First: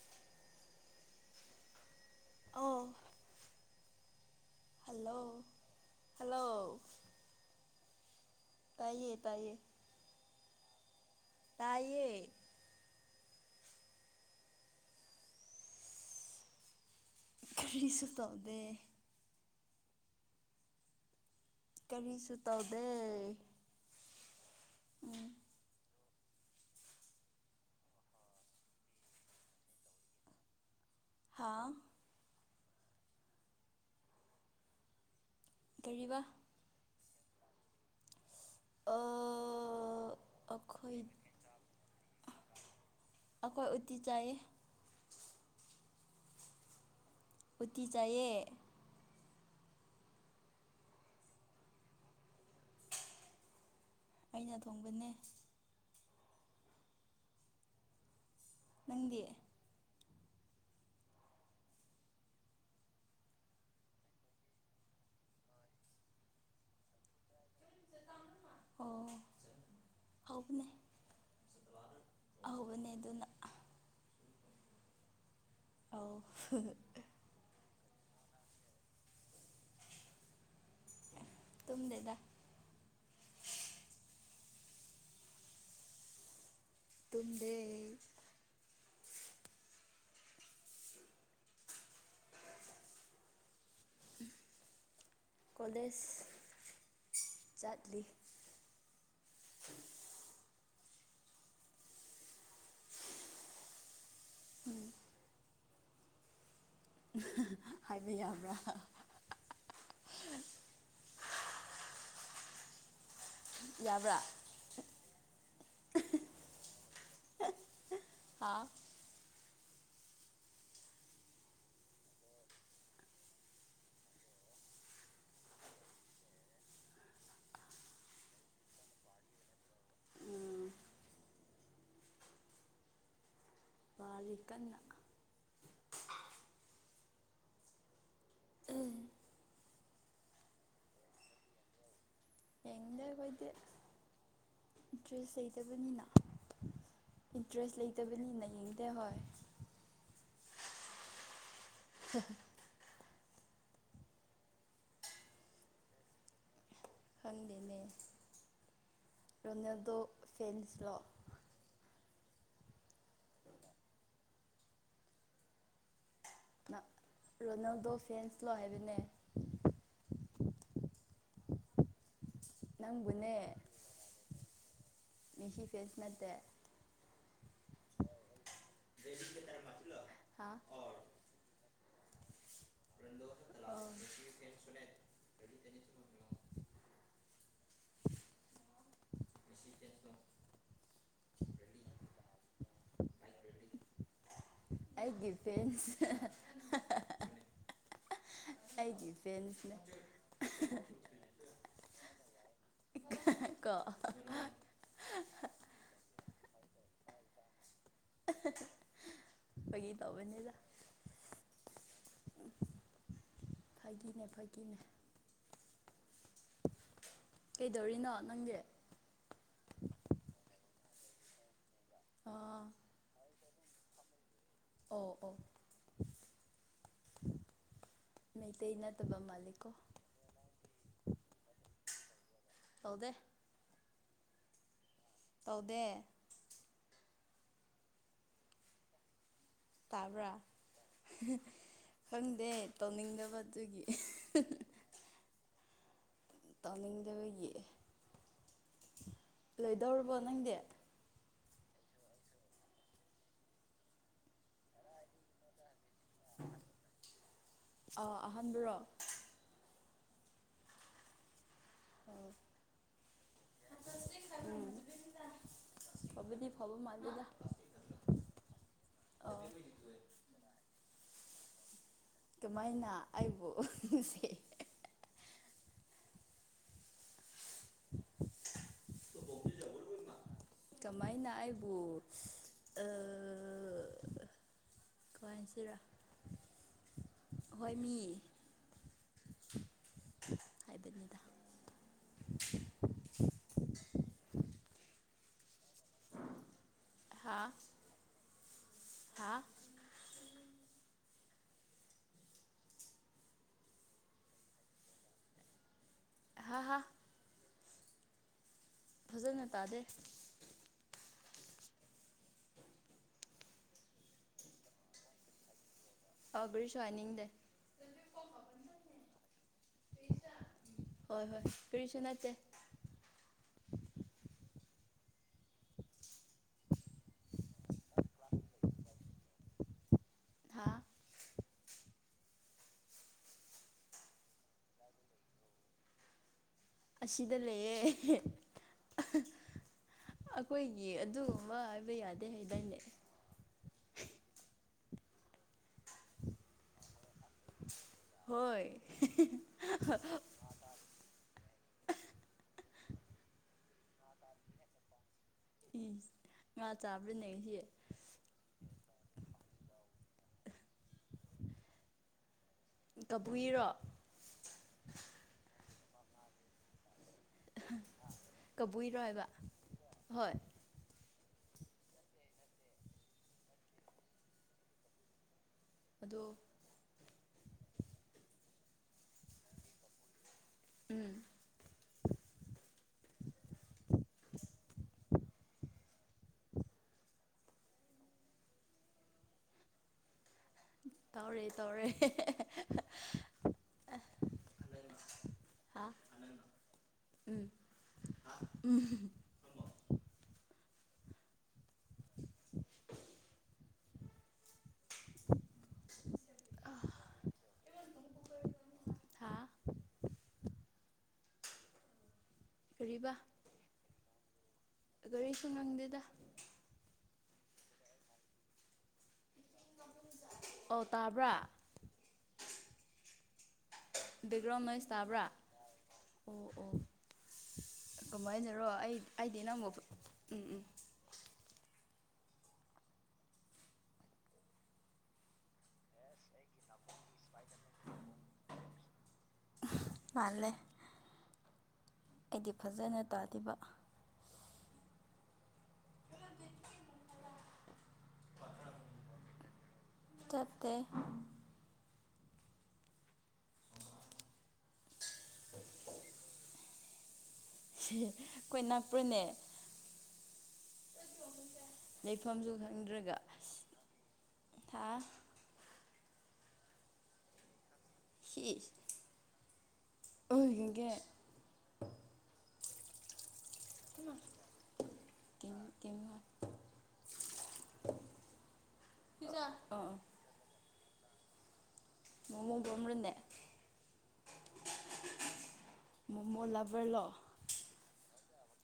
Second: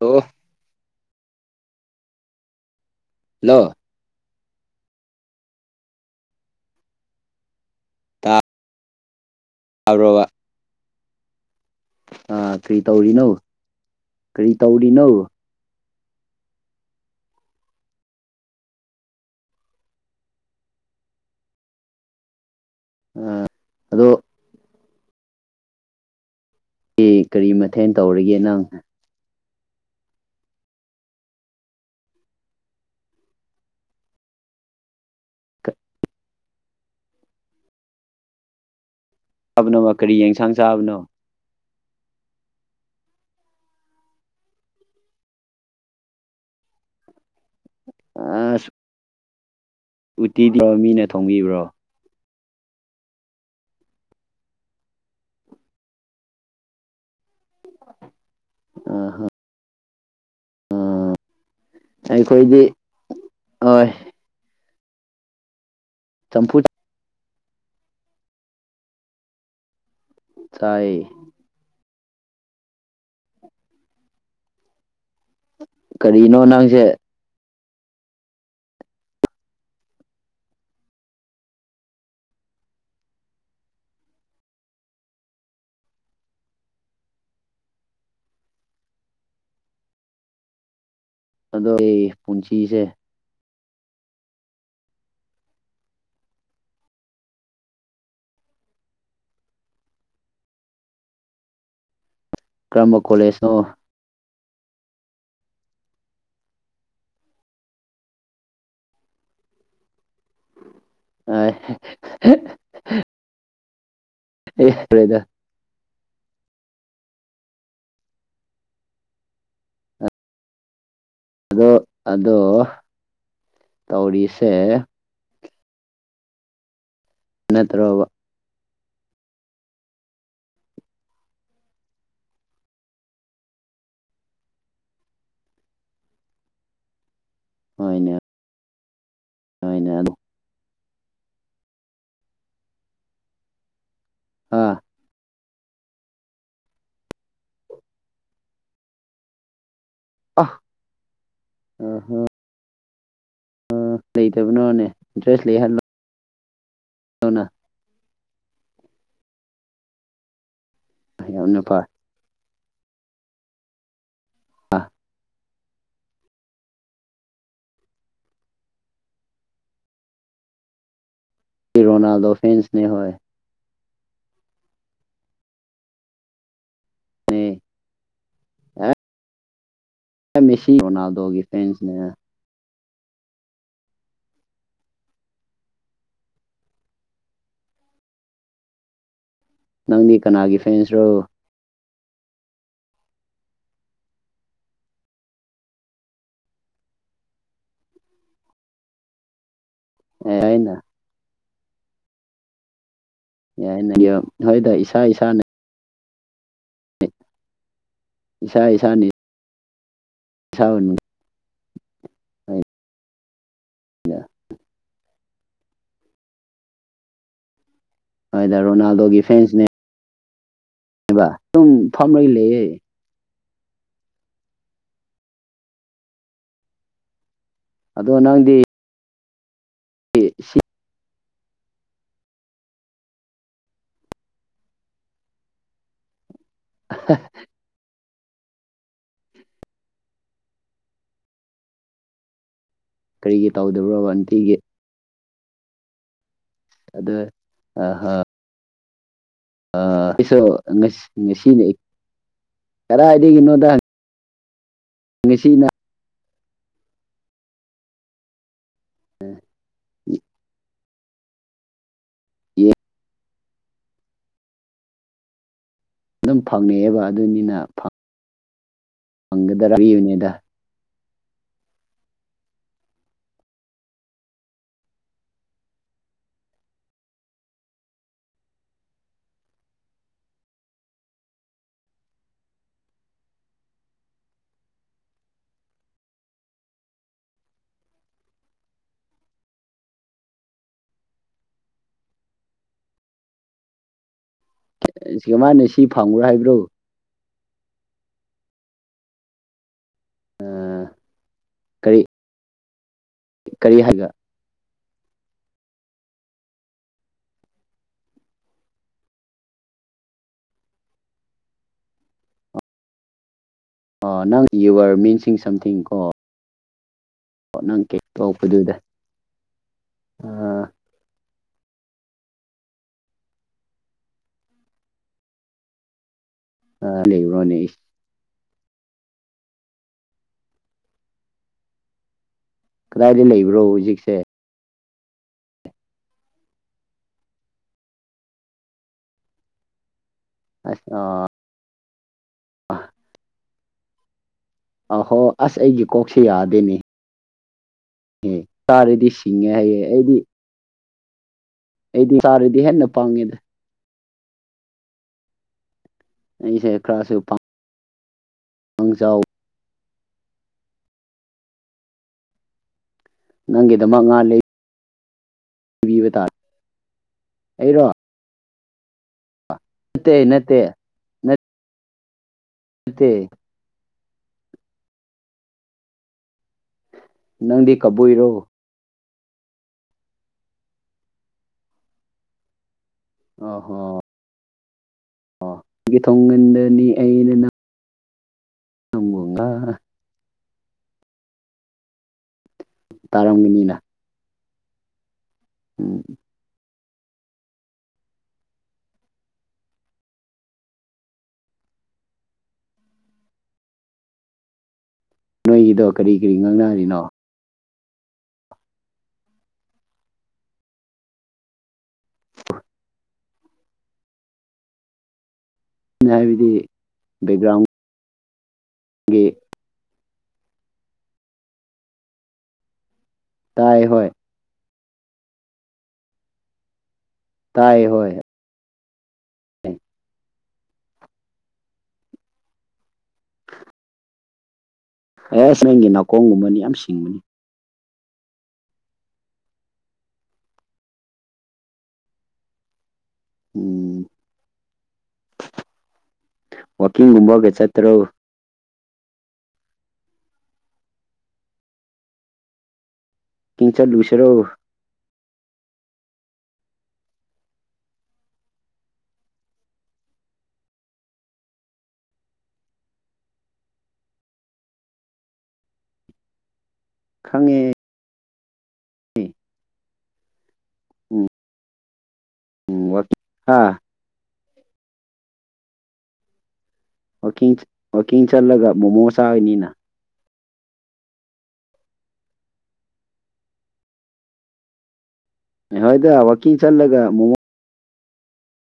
ꯑꯣ ꯑꯣ ꯍ ꯍꯂꯣ ꯍꯜꯂꯣ ꯇꯥ ꯇꯥꯏꯌꯦ ꯇꯥꯏꯌꯦ ꯐꯔꯣꯕ ꯇꯥꯏꯌꯦ ꯑꯥ ꯀꯔꯤ ꯇꯧꯔꯤꯅꯣ ꯀꯔꯤ ꯇꯧꯔꯤꯅꯣ ꯈꯔꯤꯁꯨꯇꯥꯥꯎꯗ ꯀꯔꯤꯁꯨ ꯇꯗ ꯑ ꯑꯗꯣ ꯎꯝ ꯑꯦ ꯀꯔꯤ ꯃꯊꯦꯜ ꯇꯧꯔꯒꯦ ꯅꯪ ꯍꯥꯥꯎ ꯇꯔꯤꯕ ꯆꯥꯕꯅꯣꯃ ꯑꯥ ꯀꯔꯤ ꯌꯦꯟꯁꯥꯡ ꯆꯥꯕꯅꯣ ꯑꯩꯈꯣꯏ ꯑꯩꯈꯣꯏ ꯎꯠꯇꯤ ꯆꯥꯏ ꯎꯊꯤ ꯆꯌꯦ ꯎꯠꯇꯤꯗꯕ ꯃꯤꯅ ꯊꯣꯡꯕꯤꯕ꯭ꯔꯣ ꯑꯩꯅ ꯊꯣꯡꯕꯅꯦ ꯅꯪꯗꯤ ꯎ ꯑꯩꯈꯣꯏꯗꯤ ꯍꯣꯏ ꯆꯝꯐꯨ ꯑꯣ ꯇꯥꯏꯌꯦ ꯍꯍꯧꯕꯅꯦ ꯑꯗꯨꯅ ꯑꯧ ꯀꯔꯤꯅꯣ ꯅꯪꯁꯦ ꯇꯨꯝꯗꯗ ꯇꯗꯩ ꯑꯗꯣ ꯑꯩ ꯄꯨꯟꯁꯤꯁꯦ ꯀꯣꯗꯦꯁ ꯆꯠꯂꯤ [inaudible] ꯀꯔꯝꯕ ꯀꯣꯂꯦꯖꯅꯣ ꯍꯥꯏꯕ ꯌꯥꯕ꯭ꯔꯥ ꯑ ꯌꯥꯕ꯭ꯔꯥ ꯍꯥꯥ ꯑꯗꯣ ꯑꯗꯣ ꯇꯧꯔꯤꯁꯦ ꯅꯠꯇ꯭ꯔꯣꯕ ꯎꯝ ꯂꯤ ꯀꯅ ꯍꯣꯏꯅꯦ ꯍꯣꯏꯅꯦ ꯑꯗꯨ ꯑꯥ ꯑꯦꯗꯤꯨꯁ ꯂꯩꯇꯕꯅꯤꯅ ꯏꯟꯇꯔꯦꯁ ꯂꯩꯇꯕꯅꯤꯅ ꯌꯦꯡꯗꯦ ꯍꯣꯏ ꯑ ꯎꯝ ꯎꯝ ꯑ ꯂꯩꯇꯕꯅꯣꯅꯦꯟ ꯗ꯭ꯔꯦꯁ ꯂꯩꯍꯜꯂꯣ ꯈꯪꯗꯅꯦ ꯔꯅꯗ ꯐꯦꯟꯁ ꯌꯥꯝꯅ ꯐꯥꯏ ꯑ ꯔꯣꯅꯥꯜꯗꯣ ꯐꯦꯟꯁꯂꯣ ꯍꯥꯏꯕꯅꯦ ꯀ ꯔꯣꯅꯥꯜꯗꯣ ꯐꯦꯦꯟꯁꯅꯦ ꯍꯣꯏ ꯃꯤꯁꯤ ꯐꯦꯁꯅꯗꯦ ꯎ ꯍꯥ ꯃꯁ ꯅꯥꯗꯣꯤ ꯐꯦꯟꯁꯅꯦ [unintelligible] [inaudible] ꯅꯪꯗꯤ ꯀꯅꯥꯒꯤ ꯐꯦꯟꯁ꯭ꯔꯣ ꯑꯩꯒꯤ ꯐ ꯑꯩꯒꯤ ꯐꯦꯟꯁꯅꯦ ꯍꯅ ꯀꯣ ꯌꯥꯏꯅ ꯍꯣꯏꯗ ꯏꯁꯥ ꯏꯁꯥꯅ ꯁ ꯏꯁꯥꯅꯤ ꯐꯥꯒꯤ ꯇꯧꯕꯅꯤꯗ ꯊꯥꯎꯅꯤ ꯍ ꯐꯥꯒꯤꯅꯦ ꯐꯥꯒꯤꯅꯦ ꯀꯩꯗꯧꯔꯤꯅꯣ ꯅꯪꯗꯤ ꯑꯗꯨꯣꯏꯗ ꯔꯣꯅꯥꯜꯗꯣꯒꯤ ꯐ꯭ꯔꯦꯟꯁꯅꯦ ꯕ ꯁꯨꯝ ꯐꯝꯔꯩ ꯑꯥ ꯂꯩꯌꯦꯦ ꯑꯣ ꯑꯣ ꯑꯗꯣ ꯅꯪꯗꯤ ꯃꯩꯇꯩ ꯅꯠꯇꯕ ꯃꯥꯜꯂꯦ ꯁꯤ ꯇꯗ ꯇꯧꯗꯦ [inaudible] ꯇꯥꯕ꯭ꯔꯥ ꯈꯪꯗꯦ ꯀꯔꯤꯒꯤ ꯇꯧꯅꯤꯡꯗꯕꯖꯒꯤ ꯇꯧꯗꯕ꯭ꯔꯣꯕ ꯅꯨꯡꯇꯤꯒꯤ ꯇꯥꯃꯤꯖꯕ ꯑꯗꯣ ꯌꯦ ꯑꯩꯁꯨꯁꯤ ꯉꯁꯤꯅꯤ ꯀꯗꯥꯏꯗꯒꯤꯒꯤꯅꯣꯗ ꯉꯁꯤꯅ ꯑ ꯑꯍꯥꯟꯕꯗꯨꯨꯔꯣ ꯎ ꯌꯦ ꯎꯝ ꯑꯗꯨꯝ ꯐꯪꯉꯛꯑꯦꯕ ꯑꯗꯨꯅꯤꯅ ꯑꯣ ꯐꯪꯒꯗ꯭ꯔꯥꯌꯨꯅꯦꯗ ꯑꯗꯨꯃꯥꯏꯅ ꯑꯩꯕꯨꯁ [inaudible] [unintelligible] ꯀꯃꯥꯏꯅ ꯑꯩꯕꯨ ꯀꯁꯤꯔ ꯍꯣꯏ ꯃꯤ [inaudible] ꯍꯥꯏꯕꯅꯤꯗ [unintelligible] [inaudible] ꯃꯥꯅ ꯥ ꯁꯤ ꯐꯪꯕ꯭ꯔꯣ ꯍꯥꯏꯕ꯭ꯔꯣ ꯍꯥ ꯍꯥ ꯀꯔꯤ ꯀꯔꯤ ꯍꯥꯏꯒ ꯍꯥ ꯍ ꯐꯖꯅ ꯇꯥꯗꯦ ꯅꯪ ꯌꯨ ꯑꯔ ꯃꯤꯟꯁꯤꯡ ꯁꯝꯊꯤꯡ ꯀꯣ ꯑꯕꯔꯁꯨꯅꯤꯗꯦ ꯍ ꯅꯪ ꯀꯦꯛ ꯇꯄꯗꯨꯗ ꯑꯥ ꯀꯔꯤꯁꯅꯥꯦ ꯑꯥ ꯂꯩꯕꯅꯣꯅꯦ [inaudible] [unintelligible] ꯍꯥ ꯀꯗꯥꯏꯗ ꯂꯩꯕ꯭ꯔꯣ ꯍꯧꯖꯤꯛꯁꯦ ꯑꯁꯤꯗ ꯂꯩꯌꯦꯦ ꯑꯩꯈꯣꯏꯒꯤ ꯑꯗꯨꯕ ꯍꯥꯏꯕ ꯌꯥꯗꯦ ꯑ ꯍꯥꯏꯗꯥꯏꯅꯦ ꯑ ꯍꯣ ꯑꯁ ꯑꯩꯒꯤ ꯀꯣꯛꯁꯤꯦ ꯌꯥꯗꯦꯅꯦ ꯑꯦ ꯍꯣꯏ ꯆꯥꯔꯗꯤ ꯁꯤꯡꯉꯦ ꯍꯌꯦꯡ ꯑꯩꯗꯤ ꯑꯩꯗꯤ ꯁꯥꯔꯗꯤ ꯍꯦꯟꯅ ꯄꯥꯡꯉꯦꯗ ꯉꯥ ꯑꯩꯁꯦ ꯈꯔꯁꯨ ꯆꯥꯕ꯭ꯔꯅꯦ ꯁꯤ [unintelligible] ꯀꯕꯨꯏꯔꯣ ꯅꯪꯒꯤꯗꯃꯛ ꯉꯥ [unintelligible] ꯄꯕꯤꯕ ꯇꯥꯔ ꯑꯩꯔꯣ ꯀꯕꯨꯏꯔꯣ ꯍꯥꯏꯕ ꯅꯠꯇꯦ ꯍꯣꯏ ꯅꯠꯇꯦ ꯅꯠꯇꯦ ꯑꯗꯣ ꯅꯪꯗꯤ ꯀꯕꯨꯏꯔꯣ ꯎꯝ ꯑ ꯍꯣ ꯑ ꯅꯪꯒꯤ ꯊꯣꯡꯒꯟꯗꯅꯤ ꯑꯩꯅ ꯅꯪ [unintelligible] ꯇꯧꯔꯦ ꯇꯧꯔꯦ ꯇꯥꯔꯝꯒꯅꯤꯅ ꯍꯥ ꯎꯝ ꯎꯝ ꯎꯝ ꯅꯣꯏꯒꯤꯗꯣ ꯀꯔꯤ ꯀꯔꯤ ꯉꯥꯡꯅꯔꯤꯅꯣ ꯍꯥꯥ ꯀꯔꯤꯕꯥ ꯑꯗꯨ ꯍꯥꯏꯕꯗꯤ ꯕꯦꯛꯒ꯭ꯔꯥꯎꯟ [unintelligible] ꯑꯣ ꯇꯥꯕ꯭ꯔꯥ ꯇꯥꯏ ꯍꯣꯏ ꯕꯦꯛꯒ꯭ꯔꯥꯎꯟ ꯅꯣꯏꯁ ꯇꯥꯕ꯭ꯔꯥ ꯑꯣ ꯑꯣ ꯇꯥꯏ ꯍꯣꯏ ꯀꯃꯥꯏꯅꯔꯣ ꯑꯩ ꯑꯩꯗꯤ ꯅꯝ ꯎꯝ ꯎꯝ ꯑꯦꯁ ꯅꯪꯒꯤ ꯅꯥꯀꯣꯡꯒꯨꯝꯕꯅꯤ ꯌꯥꯝ ꯁꯤꯡꯕꯅꯤ ꯃꯥꯂꯦ ꯑꯩꯗꯤ ꯐꯖꯅ ꯇꯥꯕ ꯋꯥꯀꯤꯡꯒꯨꯝꯕꯒ ꯆꯠꯇ꯭ꯔꯣ ꯆꯦ ꯍ ꯆꯠ ꯂꯁꯦꯔꯣ ꯑꯩꯈꯣꯏ ꯅꯥꯄ꯭ꯔꯅꯦ ꯂꯩꯐꯝꯁꯨ ꯈꯪꯗ꯭ꯔꯒ ꯊꯥ ꯈꯪꯉꯦ ꯍ ꯑꯣꯏ ꯎꯝ ꯎꯝ ꯑꯥ ꯑꯣ ꯋꯥꯡ ꯋꯥꯛꯀꯤꯡ ꯆꯠꯂꯒ ꯃꯣꯃꯣ ꯆꯥꯕꯅꯤꯅ ꯑꯣ [unintelligible] ꯍꯣꯏꯗ ꯃꯣꯃꯣ ꯋꯥꯋꯥꯛꯀꯤꯡ ꯆꯠꯂꯒ ꯂꯚꯔꯂꯣ ꯃꯣꯃꯣ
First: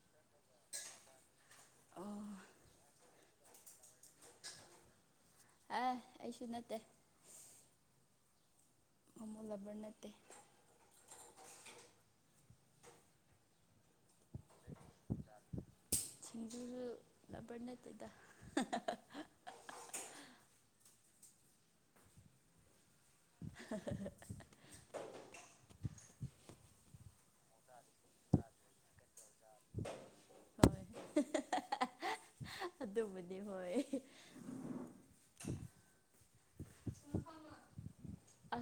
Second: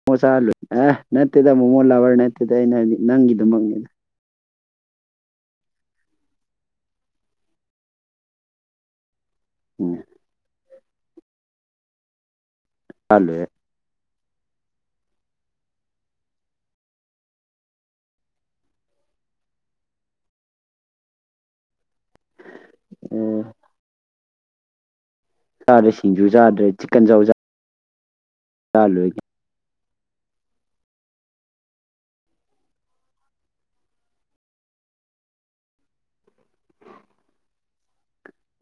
ꯃꯣꯃꯣ ꯆꯥꯍꯜꯂꯣꯏꯅꯦ ꯑꯦ ꯅꯠꯇꯦꯗ ꯃꯣꯃꯣ ꯂꯕꯔ ꯑꯣ ꯅꯠꯇꯦꯗ ꯑꯩꯅ ꯍꯥꯏꯗꯤ ꯅꯪꯒꯤꯗꯨꯃꯛꯅꯤꯗ ꯑ ꯑꯩꯁꯨ ꯅꯠꯇꯦ ꯎꯣꯃꯣ ꯂꯕꯔ ꯎꯝ ꯅꯠꯇꯦ ꯐꯂꯦ [unintelligible] ꯁꯤꯁꯤꯡꯟꯖꯔ ꯂꯕꯔꯅꯠꯇꯗ ꯎꯝ [unintelligible] ꯆꯥꯗ꯭ꯔꯦ ꯁꯤꯡꯖꯨ ꯆꯥꯗ꯭ꯔꯦ ꯆꯤꯛꯀꯟ ꯆꯥ ꯆꯂꯨ ꯍꯣꯏ ꯑꯗꯨꯕꯨꯗꯤ ꯍꯣꯏ [unintelligible]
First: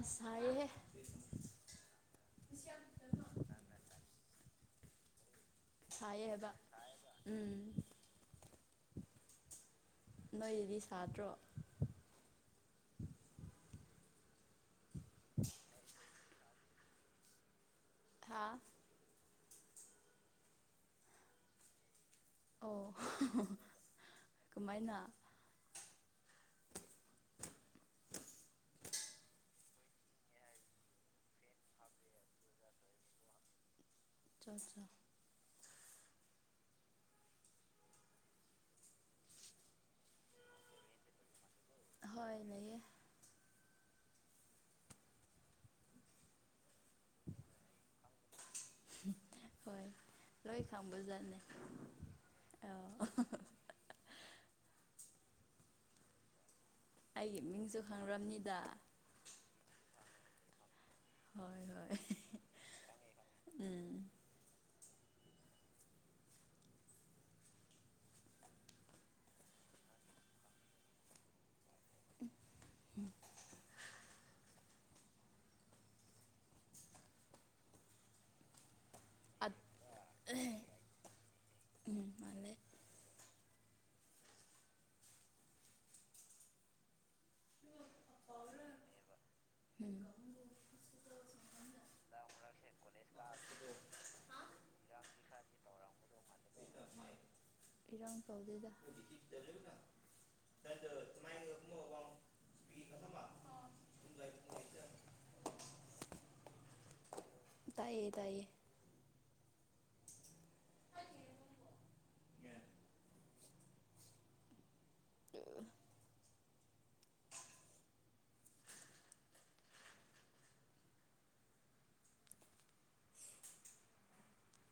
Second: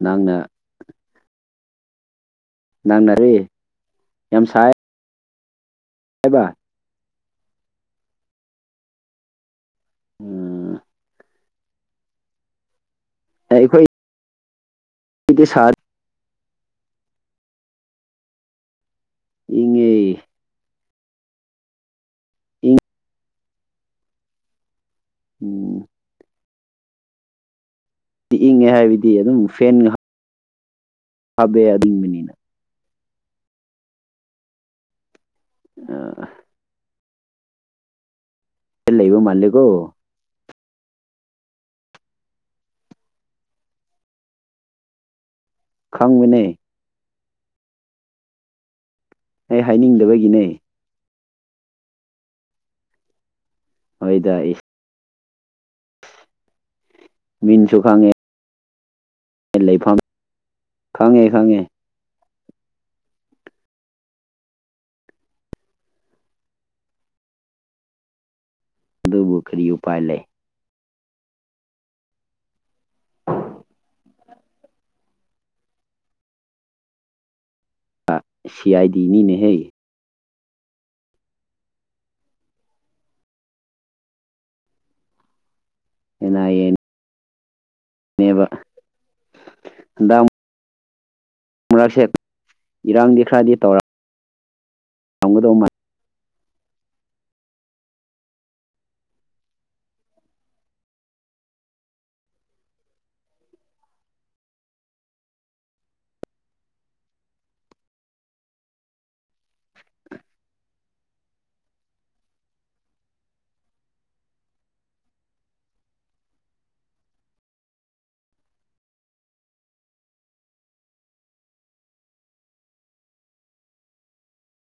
ꯅꯪꯅ ꯅꯪꯅꯔꯤꯦ ꯌꯥꯝ ꯁꯥꯏ ꯍꯥꯏꯕ ꯊꯌꯦꯦꯕ [unintelligible] ꯎꯝ ꯅꯏꯔꯤ ꯁꯥꯇ ꯑꯩꯈꯣꯏ ꯑꯗꯤ ꯁꯥꯔ ꯍꯥꯥ ꯏꯉꯩ ꯏꯪ ꯑꯣ ꯀꯃꯥꯏꯅ ꯎꯝ ꯆꯤꯛꯏꯉꯦ ꯍꯥꯏꯕꯗꯤ ꯑꯗꯨꯝ ꯐꯦꯟ ꯉꯍ ꯍꯥꯥꯕꯦ ꯑ ꯑꯗꯨꯤꯡ ꯃꯅꯤꯅ ꯑꯆꯥ ꯑꯠꯆꯥ ꯑ ꯂꯩ ꯂꯩꯕꯣ ꯃꯥꯜꯜꯂꯤꯀꯣ ꯍ ꯅꯌꯦ ꯈꯪꯃꯤꯅꯦꯩ ꯑꯩ ꯍꯥꯏꯅꯤꯡꯗꯕꯒꯤꯅꯦ ꯑ ꯍꯣꯏꯗ ꯑꯩꯒꯤ ꯃꯤꯟꯁꯨ ꯃꯤꯡꯁꯨ ꯈꯪꯉꯦ ꯈꯪ꯭ꯔꯕꯅꯤꯗ ꯂꯩꯐꯝ ꯈꯪꯉꯦ ꯍꯣꯏ ꯈꯪꯉꯦ ꯍꯣꯏ ꯎꯝ ꯑꯗꯨꯕꯨꯈꯔꯤ ꯎ ꯄꯥꯏ ꯂꯩ [inaudible] ꯁꯤ ꯑꯥꯏꯗꯤꯅꯤꯅꯦ ꯍꯦ ꯎ ꯃꯥꯂꯦ ꯎꯝ ꯕ ꯦ ꯏꯔꯥꯡꯗꯤ ꯈꯔꯗꯤ ꯇꯧꯔ ꯅꯒꯗ ꯃ [inaudible] ꯏꯔꯥꯡ ꯇꯧꯗꯦꯗ [inaudible] ꯇꯦ ꯇꯥꯏꯦ ꯑ